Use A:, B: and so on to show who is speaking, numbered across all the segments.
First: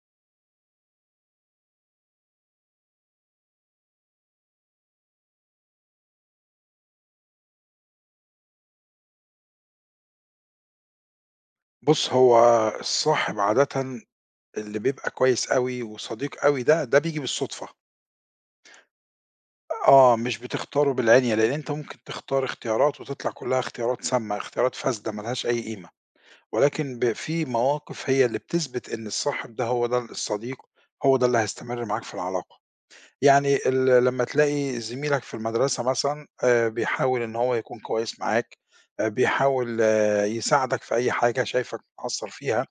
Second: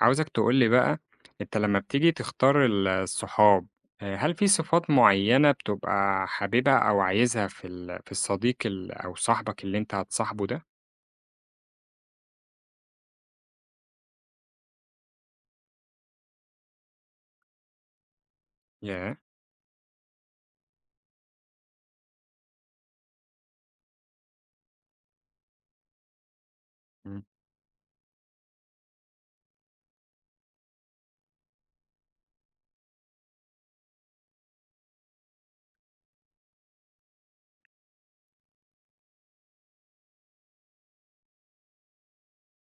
A: عاوزك تقول لي بقى، أنت لمّا بتيجي تختار الصحاب، هل في صفات معيّنة بتبقى حاببها أو عايزها في الصديق أو صاحبك اللي أنت هتصاحبه ده؟
B: بُص، هو الصاحب عادةً اللي بيبقى كويس أوي وصديق أوي ده، ده بييجي بالصدفة،
A: ياه!
B: آه، مش بتختاره بالعِنيَّة، لإن أنت ممكن تختار اختيارات وتطلع كلّها اختيارات سامة، اختيارات فاسدة ما لهاش أي قيمة، ولكن
A: إمم،
B: في مواقف هي اللي بتثبت إن الصاحب ده هو ده الصديق، هو ده اللي هيستمر معاك في العلاقة. يعني لمّا تلاقي زميلك في المدرسة مثلًا بيحاول إن هو يكون كويس معاك، بيحاول آه، يساعدك في أي حاجة شايفك مقصّر فيها.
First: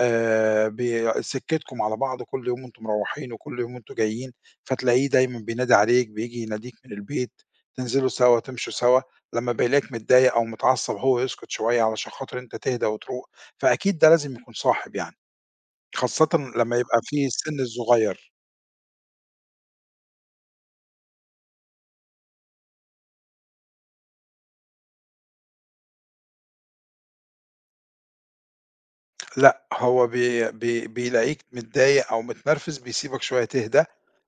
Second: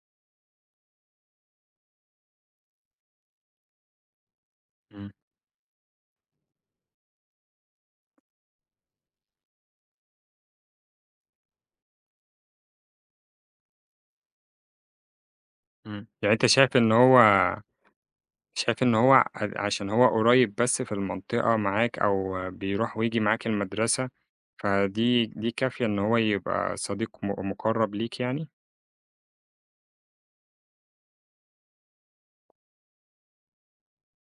B: ب سكتكم على بعض كل يوم أنتم مروّحين وكل يوم أنتم جايين، فتلاقيه
A: إمم،
B: دايمًا بينادي عليك، بييجي يناديك من البيت، تنزلوا سوا، تمشوا سوا. لمّا بيلاقيك متضايق أو متعصب هو يسكت شوية علشان خاطر أنت تهدى وتروق، فأكيد ده لازم يكون صاحب يعني،
A: إمم،
B: خاصةً
A: يعني أنت شايف
B: لمّا
A: إن
B: يبقى
A: هو
B: في السن الصغير.
A: شايف إن هو عشان هو قريب بس في المنطقة معاك أو بيروح وييجي معاك المدرسة، فدي دي كافية إن هو يبقى صديق مُقرّب ليك يعني؟
B: لأ هو بي بي بيلاقيك متضايق أو متنرفز بيسيبك شوية تهدى،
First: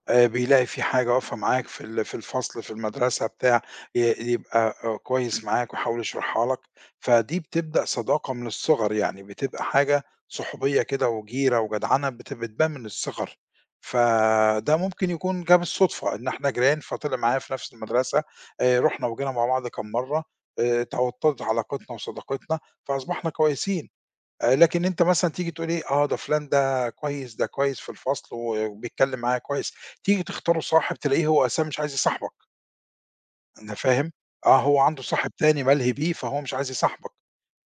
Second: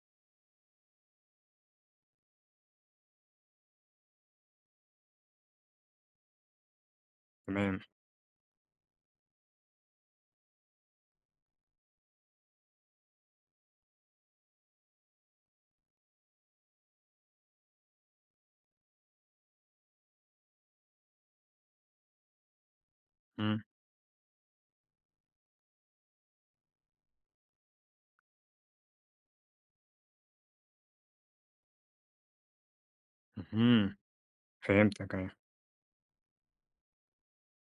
B: بيلاقي في حاجة واقفة معاك في في الفصل، في المدرسة بتاع، ي يبقى كويس معاك ويحاول يشرحها لك. فدي
A: تمام،
B: بتبدأ صداقة من الصغر يعني، بتبقى حاجة صحوبية كده وجيرة وجدعنة بتبان من الصغر. فده ممكن يكون جه بالصدفة إن إحنا جيران فطلع معايا في نفس المدرسة، رُحنا وجينا مع بعض كام مرّة، توطّدت علاقتنا وصداقتنا فأصبحنا
A: إمم،
B: كويسين. لكن أنت مثلًا تيجي تقول إيه، آه ده فُلان ده كويس، ده كويس في الفصل وبيتكلّم معايا كويس، تيجي تختاره صاحب تلاقيه هو أساسًا مش عايز يصاحبك. أنا
A: اهم،
B: فاهم، آه، هو عنده
A: فهمتك
B: صاحب
A: أيوه،
B: تاني ملهي بيه، فهو مش عايز يصاحبك،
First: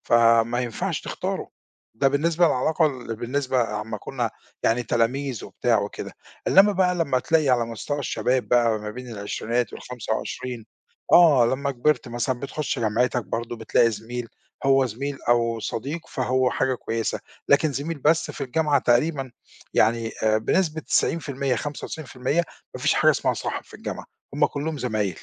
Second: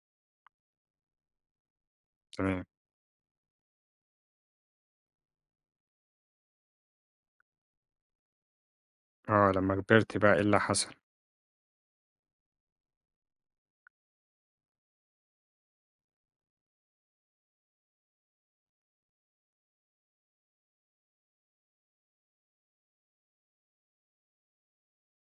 B: فما ينفعش تختاره. ده بالنسبة
A: تمام،
B: للعلاقة بالنسبة أمّا كنا يعني تلاميذ وبتاع وكده. إنّما بقى لمّا تلاقي على مستوى الشباب بقى ما بين
A: آه،
B: العشرينات
A: لمّا كبرت بقى إيه اللي
B: وال25،
A: حصل؟
B: آه، لمّا كبرت مثلًا بتخش جامعتك برضه بتلاقي زميل، هو زميل أو صديق فهو حاجة كويسة، لكن زميل بس في الجامعة تقريبًا يعني بنسبة 90% 95% ما فيش حاجة اسمها صاحب في الجامعة، هم كلّهم زمايل.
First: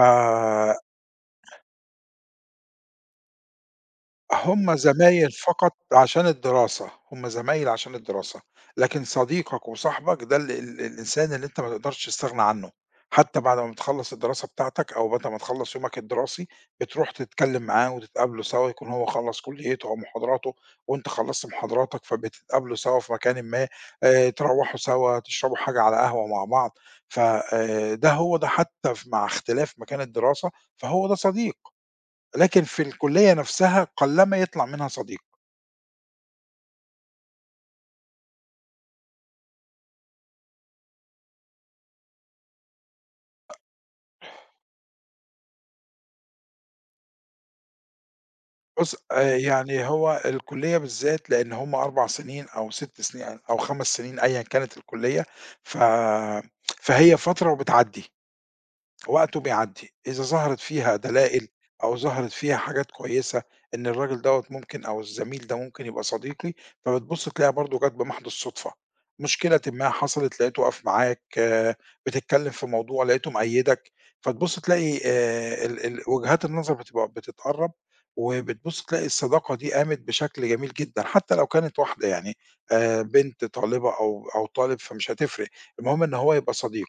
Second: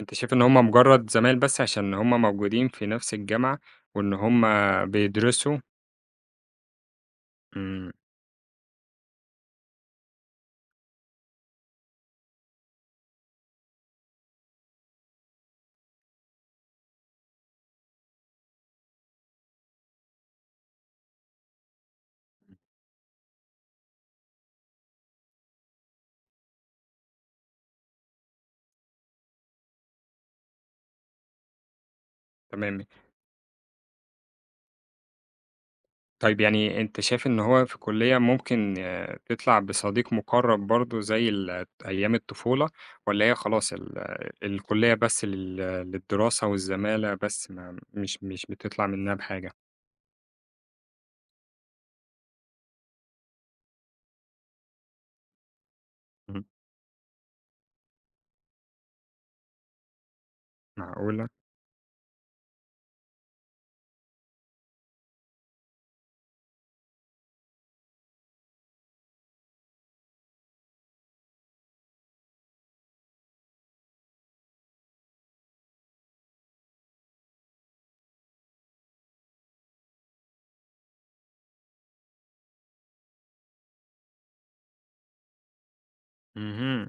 A: أنت شايف إن هُم مجرد زمايل بس عشان هُم موجودين في نفس الجامعة، وإن هُم
B: زمايل
A: بيدرسوا
B: فقط عشان الدراسة، هُم زمايل
A: إمم،
B: عشان الدراسة، لكن صديقك وصاحبك ده ال ال الإنسان اللي أنت ما تقدرش تستغنى عنه، حتى بعد ما بتخلّص الدراسة بتاعتك أو بعد ما تخلّص يومك الدراسي، بتروح تتكلم معاه وتتقابلوا سوا، يكون هو خلّص كليته أو محاضراته وأنت خلّصت محاضراتك، فبتتقابلوا سوا في مكانٍ ما، تروّحوا سوا، تشربوا حاجة على قهوة مع بعض. ف ده هو ده حتى مع اختلاف مكان الدراسة، فهو ده صديق. لكن في
A: تمام.
B: الكلية نفسها قلّما يطلع منها صديق.
A: طيب يعني أنت شايف إن هو في الكلية ممكن آه، تطلع بصديق مقرب برضه زي ال أيام الطفولة، والّا هي خلاص ال الكلية بس لل للدراسة والزمالة بس ما مش بتطلع
B: بُص
A: منها
B: آآ
A: بحاجة؟
B: يعني هو الكلية بالذات لإن هم 4 سنين أو 6 سنين أو 5 سنين أيًا كانت الكلية، ف
A: اهم،
B: فهي فترة وبتعدّي. وقته بيعدّي، إذا ظهرت فيها
A: معقولة!
B: دلائل أو ظهرت فيها حاجات كويسة إن الراجل دوّة ممكن أو الزميل ده ممكن يبقى صديقي، فبتبُص تلاقيها برضه جات بمحض الصُدفة، مشكلة ما حصلت لقيته واقف معاك، آه، بتتكلّم في موضوع لقيته مأيّدك، فتبُص تلاقي ال ال وجهات النظر بتبقى بتتقرّب، وبتبُص تلاقي الصداقة دي قامت بشكل جميل جدًا، حتى لو كانت واحدة يعني بنت طالبة أو طالب فمش هتفرق، المهم إن هو يبقى
A: اهم،
B: صديق.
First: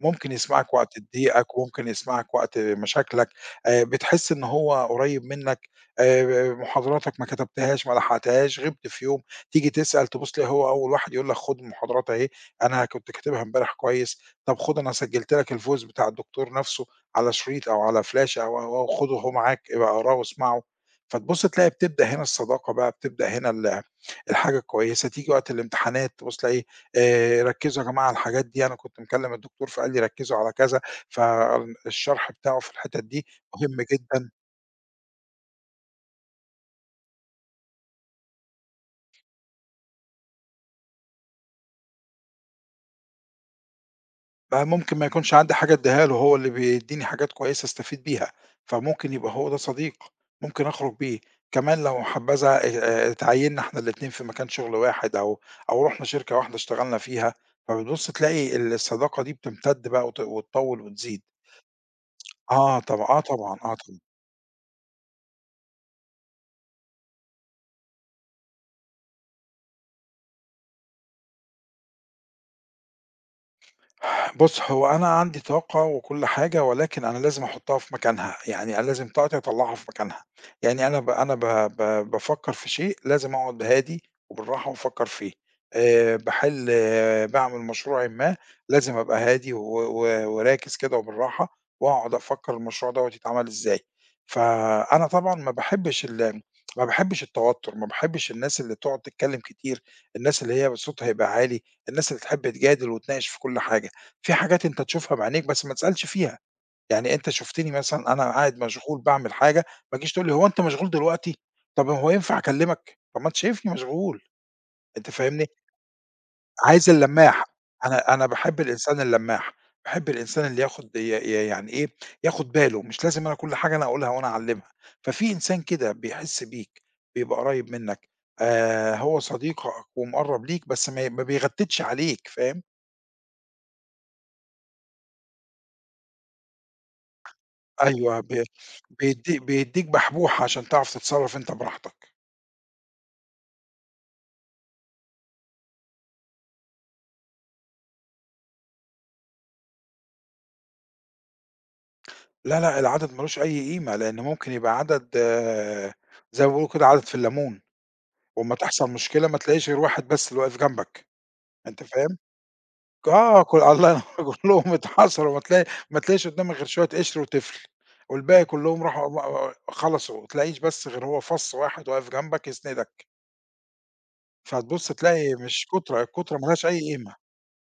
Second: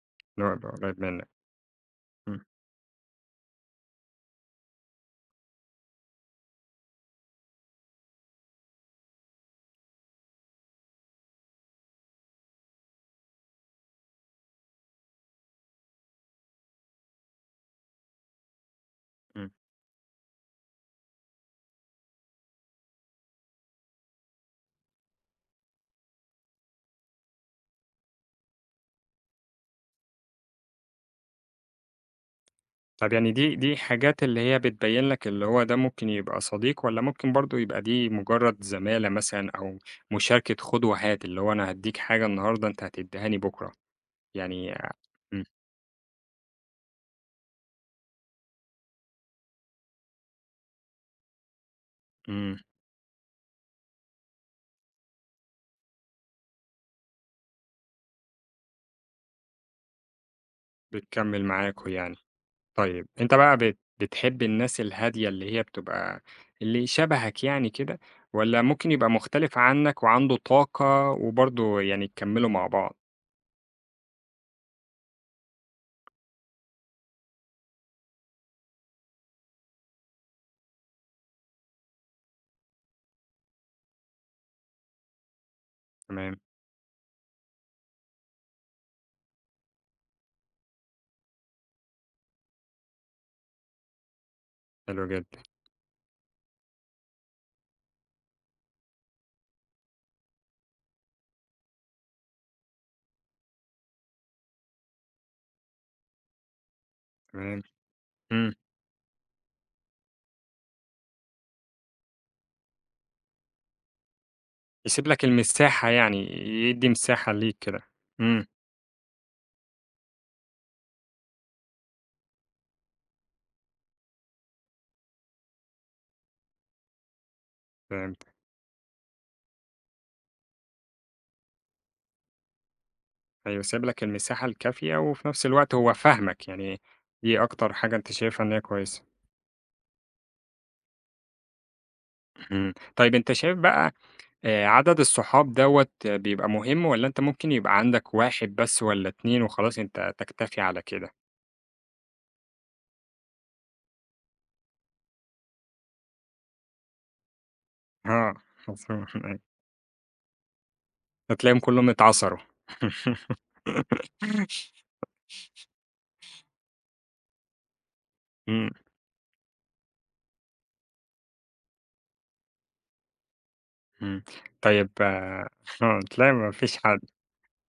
B: ممكن
A: اللي هو يبقى
B: يسمعك وقت
A: قريب منك.
B: ضيقك، وممكن يسمعك
A: إمم،
B: وقت مشاكلك، بتحس إن هو قريب منك. محاضراتك ما كتبتهاش، ما لحقتهاش، غِبت في يوم، تيجي تسأل تبُص تلاقي هو أول واحد يقول لك خُد المحاضرات أهي، أنا كنت كاتبها امبارح كويس، طب خُد أنا سجّلت لك الفويس بتاع الدكتور نَفْسه على شريط أو على فلاشة أو، خُده أهو
A: إمم.
B: معاك، ابقى اقراه واسمعه. فتبُص تلاقي بتبدأ هنا الصداقة بقى، بتبدأ هنا الحاجة الكويسة، تيجي وقت الامتحانات تبُص تلاقي ركّزوا يا جماعة على الحاجات دي، أنا كنت مكلّم الدكتور فقال لي ركّزوا على كذا، فالشرح بتاعه في الحتت
A: طب
B: دي
A: يعني دي
B: مهم
A: حاجات
B: جدًا.
A: اللي هي بتبين لك اللي هو ده ممكن يبقى صديق والّا ممكن برضه يبقى دي مجرد زمالة مثلًا أو مشاركة خُد وهات، اللي هو أنا هادّيك حاجة النهارده أنت هتدّيهاني بُكرة، يعني
B: فممكن ما يكونش
A: إمم،
B: عندي حاجة ادّيها له، هو اللي بيدّيني حاجات كويسة استفيد بيها، فممكن يبقى هو ده صديق، ممكن أخرج بيه. كمان لو حبّذا
A: إمم،
B: اتعيّنّا إحنا الاتنين في مكان شغل واحد أو رُحنا شركة واحدة اشتغلنا فيها، فبتبُص تلاقي الصداقة دي بتمتد بقى وتطوّل وتزيد.
A: بتكمّل معاكم يعني.
B: آه
A: طيب
B: طبعًا، آه
A: أنت
B: طبعًا،
A: بقى
B: آه طبعًا.
A: بتحب الناس الهادية اللي هي بتبقى اللي شبهك يعني كده والّا ممكن يبقى مختلف عنك وعنده طاقة وبرضه يعني تكمّلوا مع بعض؟
B: بُص، هو أنا عندي طاقة وكل حاجة، ولكن أنا لازم أحطها في مكانها، يعني أنا لازم طاقتي أطلّعها في مكانها. يعني أنا ب أنا ب ب بافكّر في شيء لازم أقعد هادي وبالراحة وأفكّر فيه.
A: تمام،
B: باحل باعمل مشروعٍ ما، لازم أبقى هادي و و وراكز كده وبالراحة، وأقعد أفكّر المشروع دوّة يتعمل إزاي.
A: حلو
B: فأنا طبعًا
A: جدًا،
B: ما باحبش التوتر، ما باحبش الناس اللي بتقعد تتكلّم كتير، الناس اللي هي صوتها يبقى عالي، الناس اللي تحب تجادل وتناقش في كل حاجة. في حاجات أنت تشوفها بعينيك بس ما تسألش فيها، يعني أنت
A: تمام،
B: شُفتني مثلًا أنا
A: إمم.
B: قاعد مشغول باعمل حاجة، ما تجيش تقول لي: "هو أنت مشغول دلوقتي؟ طب هو ينفع أكلمك؟" طب ما أنت شايفني مشغول،
A: يسيب
B: أنت
A: لك
B: فاهمني؟
A: المساحة يعني، يدّي
B: عايز
A: مساحة
B: اللمّاح.
A: ليك كده،
B: أنا
A: إمم،
B: باحب الإنسان اللمّاح، باحب الإنسان اللي ياخد ي ي يعني إيه، ياخد باله، مش لازم أنا كل حاجة أنا أقولها وأنا أعلّمها. ففي إنسان كده بيحس بيك، بيبقى قريب منّك،
A: فهمت،
B: هو صديقك ومقرّب ليك بس ما بيغتّتش عليك، فاهم؟
A: أيوه سايب لك المساحة الكافية، وفي نفس الوقت هو فاهمك، يعني دي أكتر حاجة أنت
B: أيوه، ب
A: شايفها إن هي كويسة،
B: بيدّي بيدّيك بحبوحة عشان تعرف تتصرّف أنت براحتك.
A: إمم، طيب أنت شايف بقى عدد الصحاب دوّة بيبقى مهم، والّا أنت ممكن يبقى عندك 1 بس والّا 2 وخلاص أنت تكتفي على كده؟
B: لا، لأ، العدد ما لوش أي قيمة، لإن ممكن يبقى عدد آه، زي ما بيقولوا كده عدد في الليمون،
A: آه،
B: وأمّا تحصل
A: مفهوم،
B: مشكلة ما
A: أيوه،
B: تلاقيش غير واحد بس اللي واقف جنبك،
A: هتلاقيهم
B: أنت
A: كلّهم
B: فاهم؟
A: اتعصروا.
B: آه، كل الله ينور كلّهم اتحصروا ما تلاقيش قدّامك غير شوية قشر وتفل، والباقي
A: إمم،
B: كلّهم راحوا خلصوا، ما تلاقيش بس غير هو فَص واحد واقف جنبك يسندك.
A: إمم،
B: فتبُص
A: طيب
B: تلاقي
A: آه،
B: مش كُترة،
A: تلاقي
B: الكُترة ما
A: ما
B: لهاش
A: فيش
B: أي
A: حد.
B: قيمة.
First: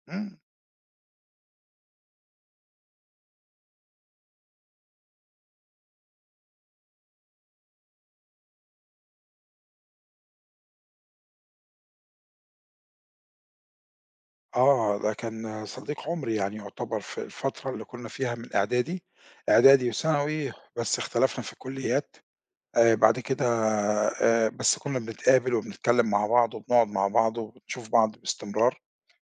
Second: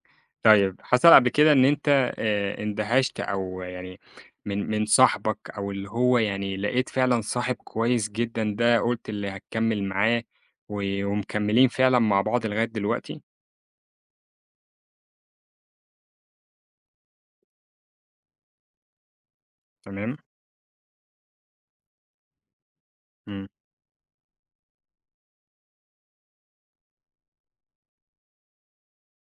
B: إمم.
A: طيب حصل قبل كده إن أنت اندهشت أو يعني من صاحبك أو اللي هو يعني لقيت فعلًا صاحب كويس جدًا ده قُلت اللي هتكمّل معاه ومكمّلين فعلًا مع بعض لغاية دلوقتي؟
B: آه، ده كان صديق عمري يعني يعتبر في الفترة اللي كنا فيها من إعدادي، إعدادي
A: تمام،
B: وثانوي بس اختلفنا في الكليات، بعد كده
A: إمم.
B: بس كنا بنتقابل وبنتكلم مع بعض وبنقعد مع بعض وبنشوف بعض باستمرار،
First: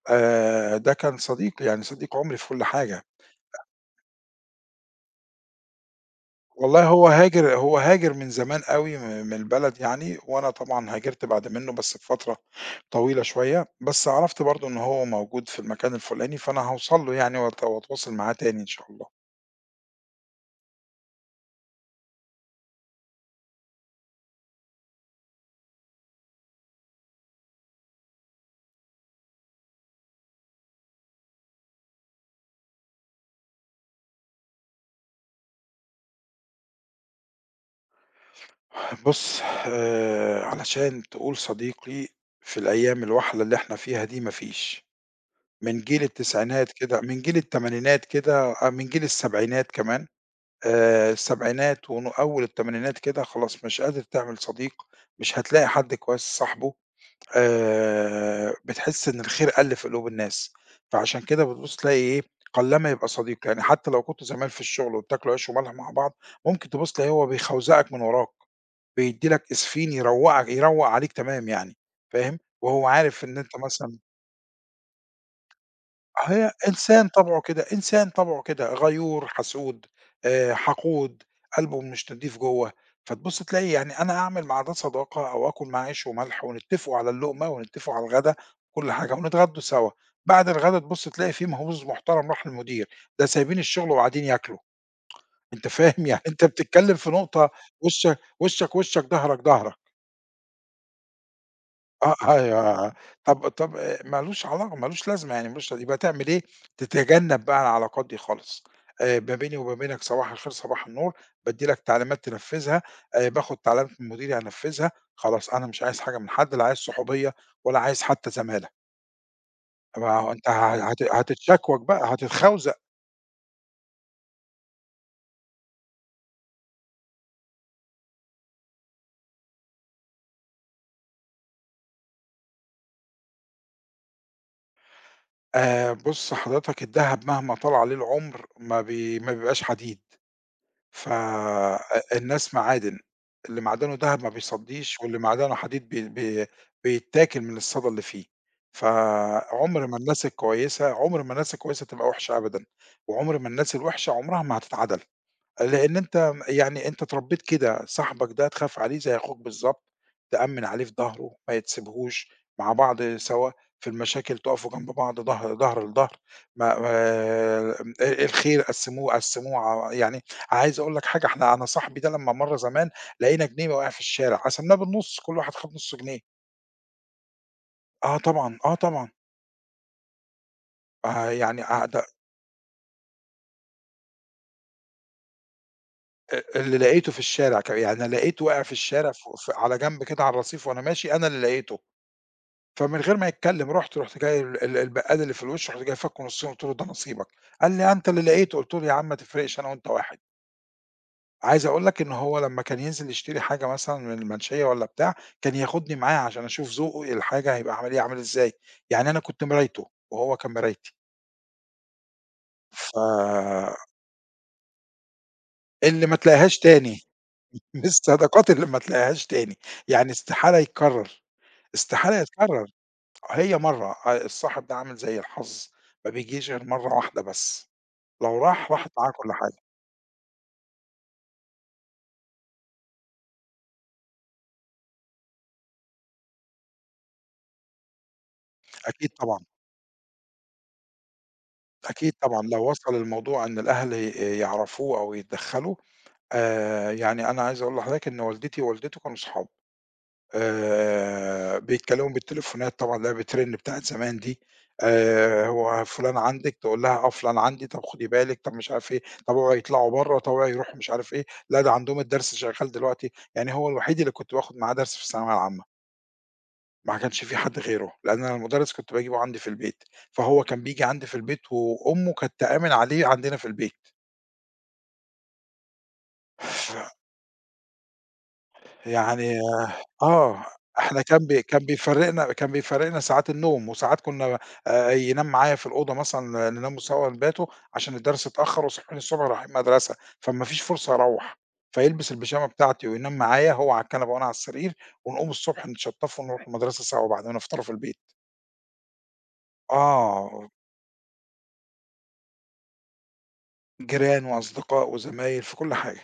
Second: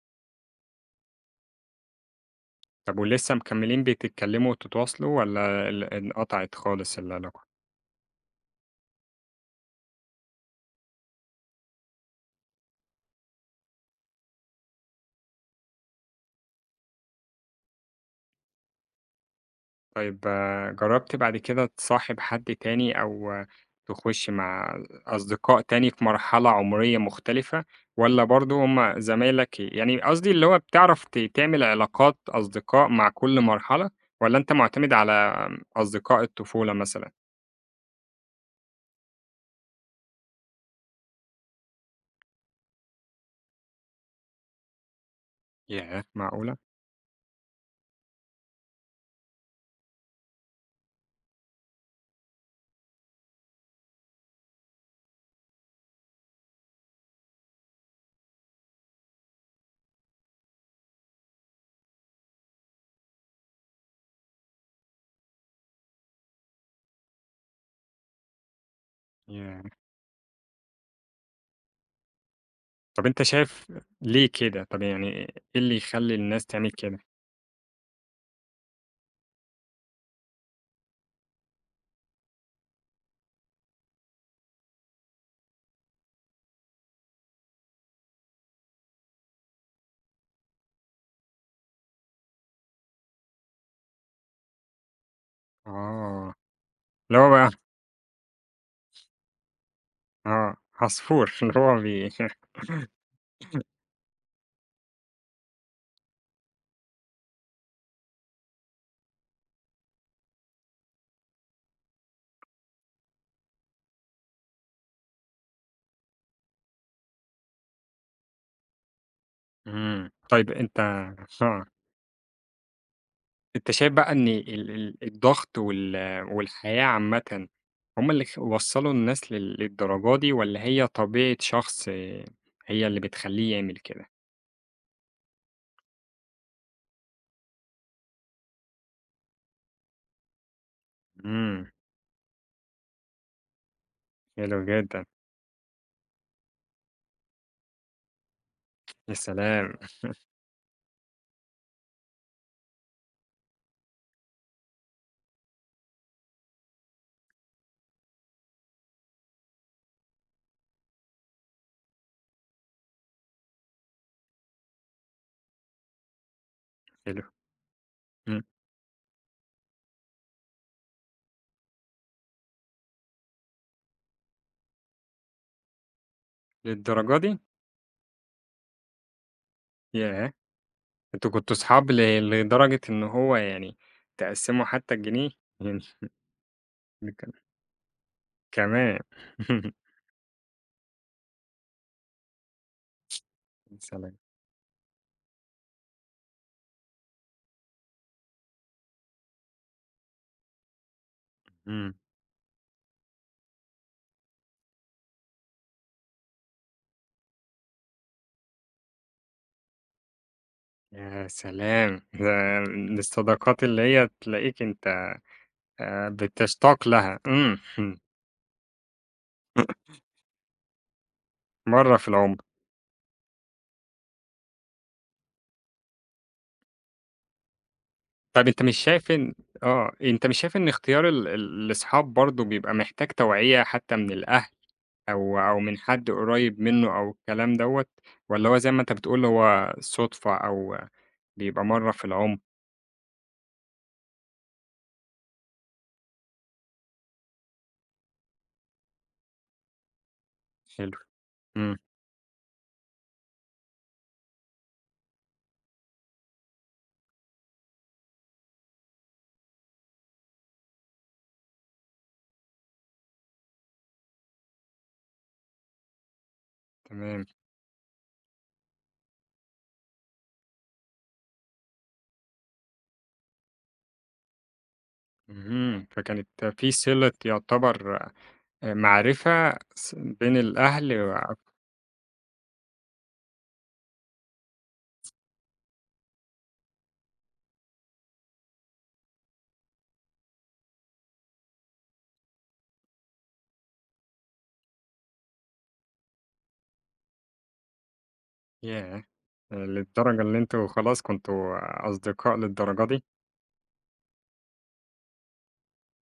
B: ده كان صديق يعني صديق عمري في كل
A: طب
B: حاجة.
A: ولسه مكمّلين بتتكلّموا وتتواصلوا والّا انقطعت
B: والله
A: خالص
B: هو
A: العلاقة؟
B: هاجر هو هاجر من زمان أوي من البلد يعني، وأنا طبعًا هاجرت بعد منه بس بفترة طويلة شوية، بس عرفت برضه إن هو موجود في المكان الفلاني، فأنا هاوصل له يعني وأتواصل معاه تاني إن شاء الله.
A: طيب جرّبت بعد كده تصاحب حد تاني أو آه، تخُش مع أصدقاء تاني في مرحلة عمرية مختلفة، والّا برضه هُم زمايلك يعني قصدي اللي هو بتعرف تعمل علاقات أصدقاء مع كل مرحلة، والّا أنت معتمد على أصدقاء الطفولة مثلًا؟
B: بُص، علشان تقول صديقي في الأيام الوحِلة اللي إحنا فيها دي ما فيش، من
A: ياه!
B: جيل
A: معقولة!
B: التسعينات كده من جيل التمانينات كده آه، من جيل السبعينات كمان، السبعينات أول التمانينات كده خلاص مش قادر تعمل صديق، مش هتلاقي حد كويس صاحبه، بتحس إن الخير قَل في قلوب الناس، فعشان كده بتبُص تلاقي إيه، قلّما يبقى صديق، يعني حتى لو كنتوا زمايل في الشغل وبتاكلوا عيش وملح مع بعض، ممكن تبُص تلاقيه هو بيخوزقك من وراك. بيدّي لك
A: ياه!
B: إسفين يروّقك يروّق عليك تمام يعني، فاهم، وهو
A: طَب أنت
B: عارف إن أنت
A: شايف
B: مثلًا
A: ليه كده؟ طَب يعني إيه اللي يخلّي
B: آه،
A: الناس
B: هي
A: تعمل كده؟
B: إنسان طبعه كده، إنسان طبعه كده غيور، حسود، حقود، قلبه مش نضيف جوّه، فتبُص تلاقي يعني أنا أعمل مع ده صداقة أو آكل معاه عيش وملح ونتّفقوا على اللقمة ونتّفقوا على الغدا وكل حاجة ونتغدوا سوا، بعد الغدا تبُص تلاقي في مهووس محترم راح للمدير، ده سايبين الشغل وقاعدين ياكلوا، أنت فاهم، يعني
A: آه،
B: أنت بتتكلّم في
A: اللي هو بقى
B: نقطة وشّك، ضهرك.
A: آه، عصفور اللي هو
B: آه، أيوه آه، آه. طب طب ما لوش علاقة ما لوش لازمة يعني ما لوش يبقى تعمل إيه، تتجنب بقى العلاقات دي خالص، ما بيني وما بينك صباح الخير صباح النور، بادّي لك تعليمات تنفذها، باخد تعليمات من مديري أنفذها، خلاص أنا مش عايز حاجة من حد لا عايز صحوبية ولا عايز حتى زمالة.
A: إمم،
B: ما هو أنت
A: طيب أنت
B: ه هت
A: آه.
B: هتتشكوك بقى هتتخوزق.
A: أنت شايف بقى إن ال ال الضغط والحياة عامةً هم اللي وصّلوا الناس للدرجة دي والّا هي طبيعة شخص آه، هي اللي بتخلّيه يعمل كده؟
B: بُص حضرتك الدهب مهما طال عليه العمر ما بيبقاش حديد. ف
A: إمم،
B: أ الناس معادن، اللي معدنه دهب ما
A: حلو
B: بيصدّيش
A: جدًا،
B: واللي معدنه حديد بي بي بيتاكل من الصدى اللي فيه،
A: يا سلام!
B: فعُمر ما الناس الكويسة تبقى وحشة أبدًا، وعُمر ما الناس الوحشة عُمرها ما هتتعدل. لإن أنت يعني أنت اتربيت كده، صاحبك ده تخاف عليه زي أخوك بالضبط، تأمِّن عليه في ضهره، ما تسيبهوش، مع بعض سوا في المشاكل تقفوا جنب بعض ضهر ضهر لضهر، ما ما
A: حلو، إمم،
B: الخير قسّموه يعني عايز أقول لك حاجة، أنا صاحبي ده لمّا مرّة زمان لقينا جنيه واقع في الشارع، قسمناه بالنُص، كل واحد خد نُص جنيه.
A: للدرجة دي؟
B: آه طبعًا، آه طبعًا،
A: ياه! أنتم
B: آه
A: كنتوا
B: يعني آه
A: صحاب
B: ده
A: لدرجة إن هو يعني تقسّموا حتى الجنيه؟ يعني
B: اللي لقيته في
A: ك
B: الشارع يعني أنا لقيته واقع في
A: كمان
B: الشارع ف ف على جنب كده على الرصيف وأنا ماشي، أنا اللي لقيته. فمن غير ما يتكلم
A: يا
B: رُحت،
A: سلام!
B: رُحت جاي ال ال البقّال اللي في الوش، رُحت جاي فاكه نصّين قُلت له: "ده نصيبك." قال لي: "أنت اللي لقيته." قُلت له: "يا عم ما تفرقش أنا وأنت واحد." عايز أقول
A: إمم،
B: لك إن هو لمّا كان ينزل يشتري حاجة مثلًا من المنشية والّا بتاع، كان ياخدني معاه عشان أشوف ذوقه الحاجة هيبقى عامل إيه، عامل إزاي، يعني أنا كنت مرايته وهو كان مرايتي.
A: يا سلام! ده من الصداقات
B: ف
A: اللي هي تلاقيك أنت
B: اللي ما تلاقيهاش
A: بتشتاق
B: تاني،
A: لها، إمم،
B: من
A: إمم،
B: الصداقات اللي ما تلاقيهاش تاني، يعني استحالة يتكرر،
A: مرّة في
B: استحالة
A: العمر.
B: يتكرر. هي مرّة، الصاحب ده عامل زي الحظ، ما بيجيش غير مرّة واحدة بس. لو
A: طَب أنت
B: راح
A: مش
B: راحت
A: شايف
B: معاه كل
A: إن
B: حاجة.
A: آه، أنت مش شايف إن اختيار ال ال الأصحاب برضه بيبقى محتاج توعية حتى من الأهل أو من حد قريب منه أو الكلام دوّة، والّا هو زي ما أنت
B: أكيد
A: بتقول
B: طبعًا،
A: هو صُدفة أو بيبقى مرّة في
B: أكيد
A: العمر؟
B: طبعًا، لو وصل الموضوع إن الأهل يعرفوه أو يتدخّلوا، يعني أنا عايز أقول لحضرتك إن والدتي ووالدته كانوا صحاب،
A: حلو، إمم،
B: بيتكلموا بالتليفونات طبعًا اللي هي بترن بتاعة زمان دي، هو فلان عندِك؟ تقول لها آه فلان عندي، طب خدي بالِك، طب مش عارف إيه، طب اوعي يطلعوا برّه، طب اوعي يروحوا مش عارف إيه، لا ده عندهم الدرس شغال دلوقتي. يعني هو الوحيد اللي كنت باخد معاه درس في الثانوية العامة. ما كانش
A: تمام،
B: في حد غيره، لأن أنا المُدرّس كنت باجيبه عندي في البيت، فهو كان بييجي عندي في البيت وأمه كانت تأمِن عليه عندنا في البيت.
A: اهم، فكانت في
B: ف
A: صِلة يعتبر
B: يعني
A: معرفة ص بين
B: آه،
A: الأهل
B: إحنا
A: و
B: كان بي كان بيفرّقنا كان بيفرّقنا ساعات النوم وساعات كُنّا ينام معايا في الأوضة مثلًا نناموا سوا نباتوا عشان الدرس اتأخّر وصاحيين الصبح رايحين مدرسة، فما فيش فرصة أروّح، فيلبس البيجامة بتاعتي وينام معايا هو على الكنبة وأنا على السرير ونقوم الصبح نتشطّفوا ونروحوا المدرسة سوا بعد ما نفطروا في البيت.
A: ياه! للدرجة اللي
B: آه.
A: أنتم خلاص كنتم أصدقاء للدرجة دي؟
B: جيران وأصدقاء وزمايل في كل حاجة.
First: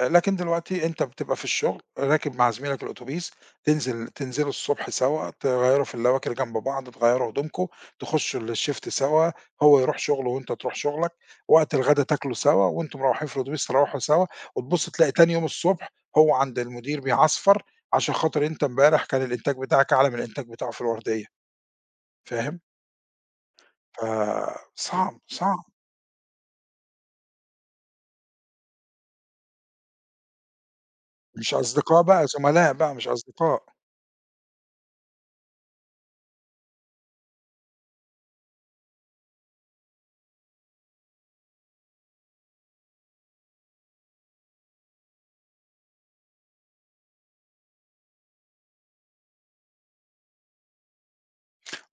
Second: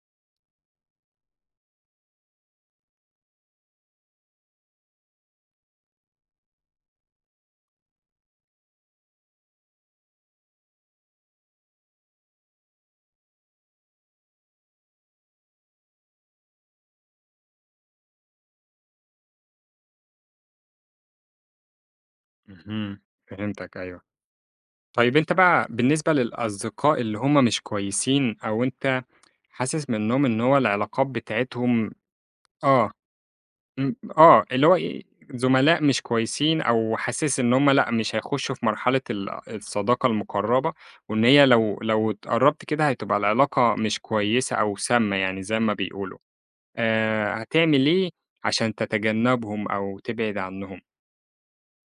B: آه، لكن دلوقتي أنت بتبقى في الشغل راكب مع زميلك الأتوبيس، تنزلوا الصبح سوا، تغيّروا في الأواكر جنب بعض، تغيّروا هدومكم، تخشوا الShift سوا، هو يروح شغله وأنت تروح شغلك، وقت الغدا تاكلوا سوا وأنتم مروّحين في الأتوبيس تروّحوا سوا، وتبُص تلاقي تاني يوم الصبح هو عند المدير بيعصفر عشان خاطر أنت امبارح كان الإنتاج بتاعك أعلى من الإنتاج بتاعه في الوردية، فاهم؟
A: اهم، فهمتك أيوه.
B: فصعب،
A: طيب
B: صعب،
A: أنت
B: صعب.
A: بقى بالنسبة للأصدقاء اللي هم مش كويسين أو أنت حاسس منّهم إن هو العلاقات
B: مش
A: بتاعتهم
B: أصدقاء بقى، زملاء
A: آه،
B: بقى مش أصدقاء.
A: إمم، آه، اللي هو إيه، زملاء مش كويسين أو حاسس إن هم لأ، مش هيخشّوا في مرحلة الصداقة المقرّبة، وإن هي لو اتقرّبت كده هتبقى العلاقة مش كويسة أو سامّة يعني زي ما بيقولوا، هتعمل إيه عشان تتجنّبهم أو تبعد عنّهم؟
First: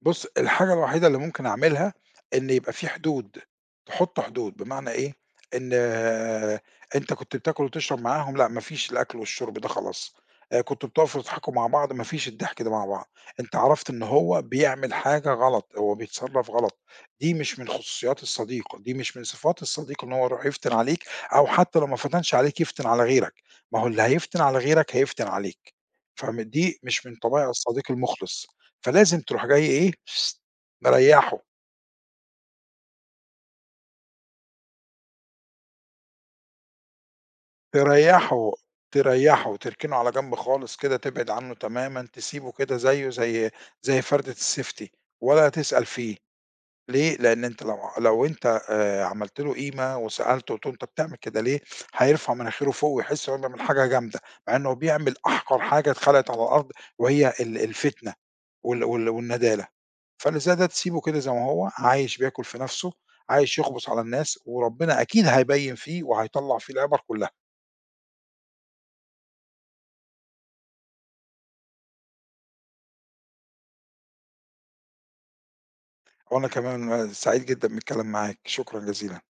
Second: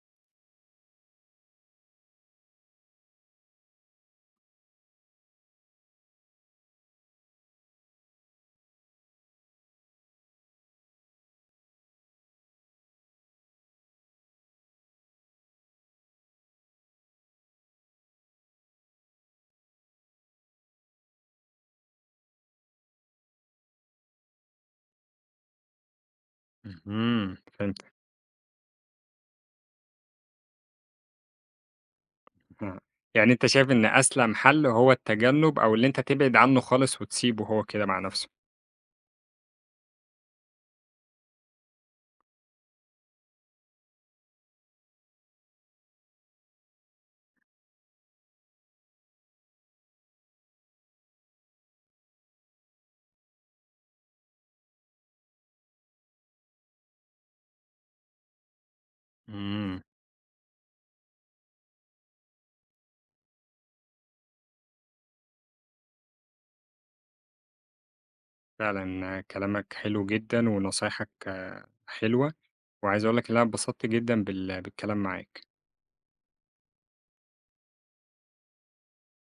B: بُص، الحاجة الوحيدة اللي ممكن أعملها إن يبقى في حدود، تحُط حدود، بمعنى إيه، إن آه، أنت كنت بتاكل وتشرب معاهم، لأ ما فيش الأكل والشرب ده خلاص، كنتم بتقفوا تضحكوا مع بعض، ما فيش الضحك ده مع بعض، أنت عرفت إن هو بيعمل حاجة غلط، هو بيتصرّف غلط، دي مش من خصوصيات الصديق، دي مش من صفات الصديق إن هو يروح يفتن عليك، أو حتى لو ما فتنش عليك يفتن على غيرك، ما هو اللي هيفتن على غيرك هيفتن عليك، دي مش من
A: اهم،
B: طبائع
A: فهمت.
B: الصديق المخلص. فلازم تروح جاي إيه، مريّحه،
A: آه. يعني أنت شايف إن أسلم حل هو التجنُّب أو اللي أنت تبعد عنه خالص وتسيبه هو كده مع نَفْسه.
B: تريّحه، تريّحه، تركنه على جنب خالص كده، تبعد عنه تمامًا، تسيبه كده زيه زي فردة الsafety ولا تسأل فيه. ليه؟ لإن أنت لو أنت عملت له قيمة وسألته وقُلت له أنت بتعمل كده ليه، هيرفع مناخيره فوق ويحس إن هو بيعمل حاجة جامدة، مع إنه بيعمل أحقر حاجة اتخلقت على الأرض وهي الفتنة والندالة.
A: إمم.
B: فالغذاء ده تسيبه كده زي ما هو، عايش بياكل في نَفْسه، عايش يغُبُس على الناس، وربنا أكيد هيبَيّن فيه وهيطلّع فيه العِبَر كُلّها.
A: فعلًا آه، كلامك حلو جدًا ونصايحك آه، حلوة، وعايز أقول لك إن أنا اتبسطت جدًا بالكلام معاك.
B: وأنا كمان سعيد جدًا بالكلام معاك، شكرًا جزيلًا.